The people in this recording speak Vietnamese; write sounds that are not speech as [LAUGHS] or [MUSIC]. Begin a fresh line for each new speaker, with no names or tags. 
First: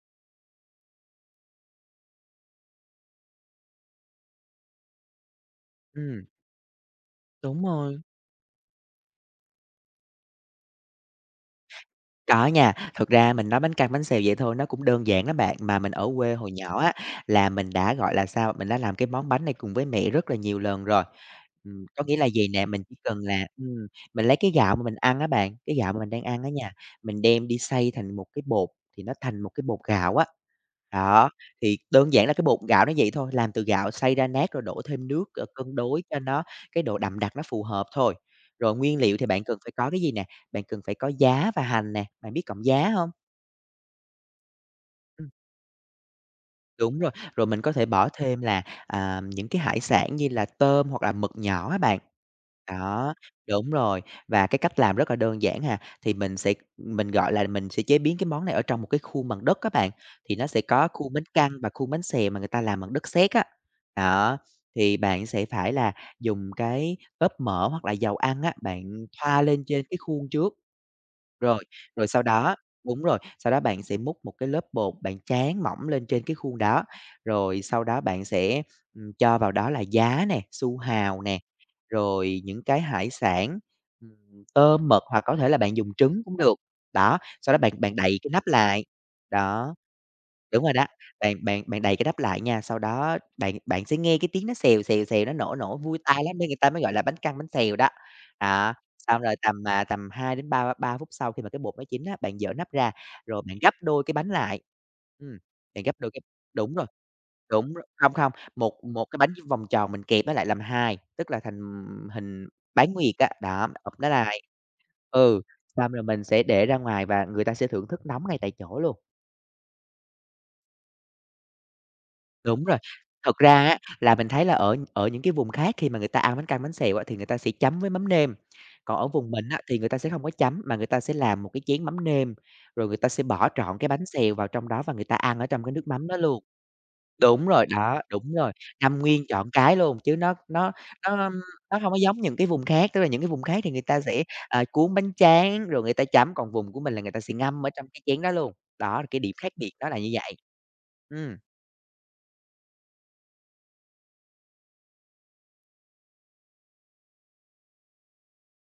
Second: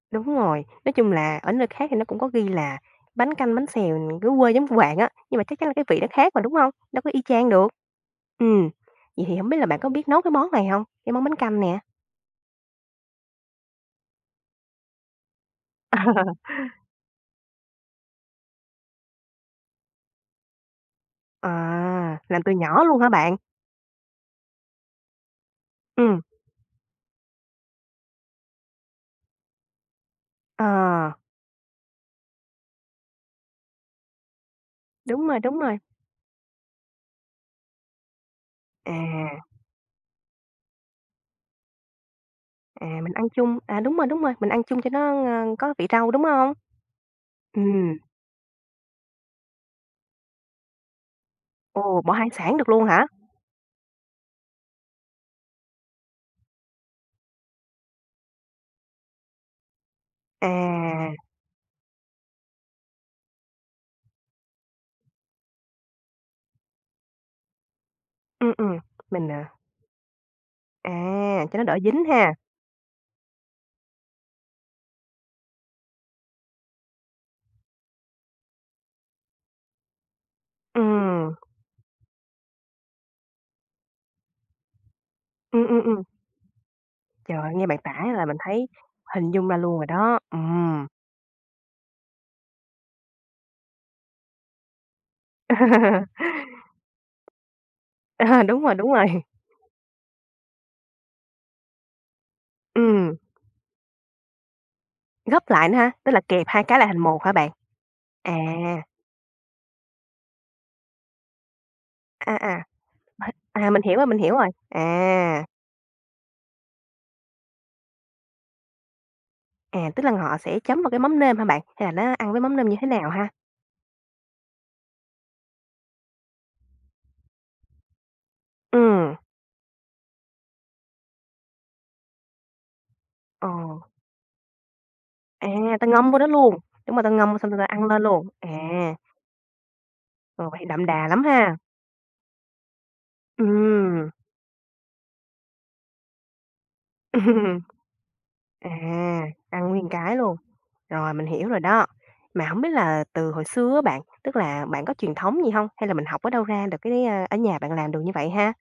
Đúng rồi, nói chung là ở nơi khác thì nó cũng có ghi là bánh canh, bánh xèo nè dưới quê giống của bạn á, nhưng mà chắc chắn là cái vị nó
Ừm.
khác mà, đúng hông? Đâu có y chang
Đúng
được.
rồi.
Ừm. Vậy thì hổng biết là bạn có biết nấu cái món này hông? Cái món bánh canh nè.
Có nha, thực ra mình nói bánh căn, bánh xèo vậy thôi nó cũng đơn giản đó bạn. Mà mình ở quê
[LAUGHS]
hồi nhỏ á, là mình đã, gọi là sao, mình đã làm cái món bánh này cùng với mẹ rất là nhiều lần rồi. Ừm, có nghĩa
À!
là
Làm
vầy
từ
nè,
nhỏ
mình chỉ
luôn hả
cần
bạn?
là ừm, mình lấy cái gạo mà mình ăn á bạn, cái gạo mà mình
Ừm.
đang ăn á nha, mình đem đi xay thành một cái bột thì nó thành một cái bột gạo á.
À!
Đó, thì đơn giản là cái bột gạo nó vậy thôi, làm từ gạo xay ra nát rồi đổ thêm nước,
Đúng rồi,
ờ,
đúng
cân
rồi.
đối cho nó cái độ đậm đặc nó phù hợp thôi. Rồi nguyên liệu thì bạn
À.
cần phải có cái gì nè? Bạn cần phải có giá và hành nè, bạn biết cọng
À,
giá hông?
mình ăn chung à, đúng rồi, đúng rồi, mình ăn chung cho nó,
Ừm.
ơ, có vị rau, đúng hông?
Đúng rồi. Rồi mình có thể
Ừm.
bỏ thêm là, à, những cái hải sản như là tôm hoặc là mực nhỏ á bạn.
Ồ! Bỏ hải sản được luôn hả?
Đó, đúng rồi, và cái cách làm rất là đơn giản à, thì mình sẽ mình, gọi là, mình sẽ chế biến cái món này ở trong một cái khuôn bằng đất á bạn, thì nó sẽ có
À.
khuôn bánh căn và khuôn bánh xèo mà người ta làm bằng đất sét á. Đó, thì bạn sẽ phải là dùng cái lớp mỡ hoặc là dầu ăn
Ừm,
á,
ừm,
bạn
mình,
thoa
ờ
lên trên cái khuôn trước.
À, cho nó
Rồi,
đỡ dính
rồi sau
ha.
đó đúng rồi, sau đó bạn sẽ múc một cái lớp bột bạn tráng mỏng lên trên cái khuôn đó, rồi sau đó bạn sẽ, ừm, cho vào đó là giá nè, su hào
Ừm.
nè, rồi những cái hải sản, ừm, tôm, mực hoặc có thể là
Ừm,
bạn
ừm,
dùng
ừm.
trứng cũng được. Đó, sau
Trời,
đó
nghe
bạn
bạn
bạn
tả
đậy
là
cái
mình
nắp
thấy
lại,
hình dung ra
đó.
luôn rồi đó.
Đúng rồi đó,
Ừm.
bạn bạn bạn đậy cái nắp lại nha, sau đó bạn bạn sẽ nghe cái tiếng nó xèo, xèo, xèo, nó nổ, nổ vui
[LAUGHS]
tai lắm, nên người ta mới gọi là bánh căn, bánh xèo đó.
Ờ, đúng
Đó,
rồi, đúng rồi.
xong rồi tầm, à, tầm 2 đến ba ba phút sau khi mà cái bột nó chín á, bạn giở nắp ra,
Ừm.
rồi bạn gấp đôi cái bánh lại. Ừm,
Gấp lại nữa
bạn
hả?
gấp đôi
Tức
cái
là kẹp 2
đúng
cái
rồi,
lại thành 1 hả bạn?
đúng r không, không, một
À.
một cái bánh như vòng tròn mình kẹp nó lại làm 2, tức là thành, ừm,
À,
hình
à.
bán nguyệt á. Đó,
[UNINTELLIGIBLE] à,
bạn
mình
ụp
hiểu rồi,
nó
mình hiểu
lại.
rồi.
Ừ,
À.
xong rồi mình sẽ để ra ngoài và người ta sẽ thưởng thức nóng ngay tại chỗ luôn.
À, tức là họ sẽ chấm vào cái mắm nêm hả bạn? Hay là nó ăn với mắm
Đúng
nêm như
rồi,
thế nào ha?
thực ra á là mình thấy là ở ở những cái vùng khác khi mà người ta ăn bánh căn, bánh xèo á thì người ta sẽ chấm với mắm nêm. Còn ở
Ừm.
vùng mình á thì người ta sẽ hông có chấm mà người ta sẽ làm một cái chén mắm nêm, rồi người ta sẽ
Ờ.
bỏ trọn cái bánh xèo vào trong đó và người ta ăn ở
À,
trong cái
ta
nước mắm
ngâm vô
đó
đó
luôn.
luôn? Đúng mà ta ngâm
Đúng
xong rồi ta
rồi,
ăn
đó,
lên luôn.
đúng
À.
rồi, ngâm nguyên trọn cái luôn, chứ nó
Ờ, vậy
nó
đậm đà lắm
nó
ha!
nó hông có giống những cái vùng khác, tức là những cái vùng khác thì người ta
Ừm.
sẽ, à, cuốn bánh tráng rồi người ta chấm, còn vùng của mình là người ta sẽ ngâm
[LAUGHS]
ở trong cái chén đó luôn,
À,
đó là cái điểm khác
ăn
biệt
nguyên
đó là như
cái
vậy.
luôn. Rồi, mình
Ừm.
hiểu rồi đó. Mà hổng biết là từ hồi xưa á bạn, tức là bạn có truyền thống gì hông? Hay là mình học ở đâu ra được cái, a ở nhà bạn làm được như vậy ha?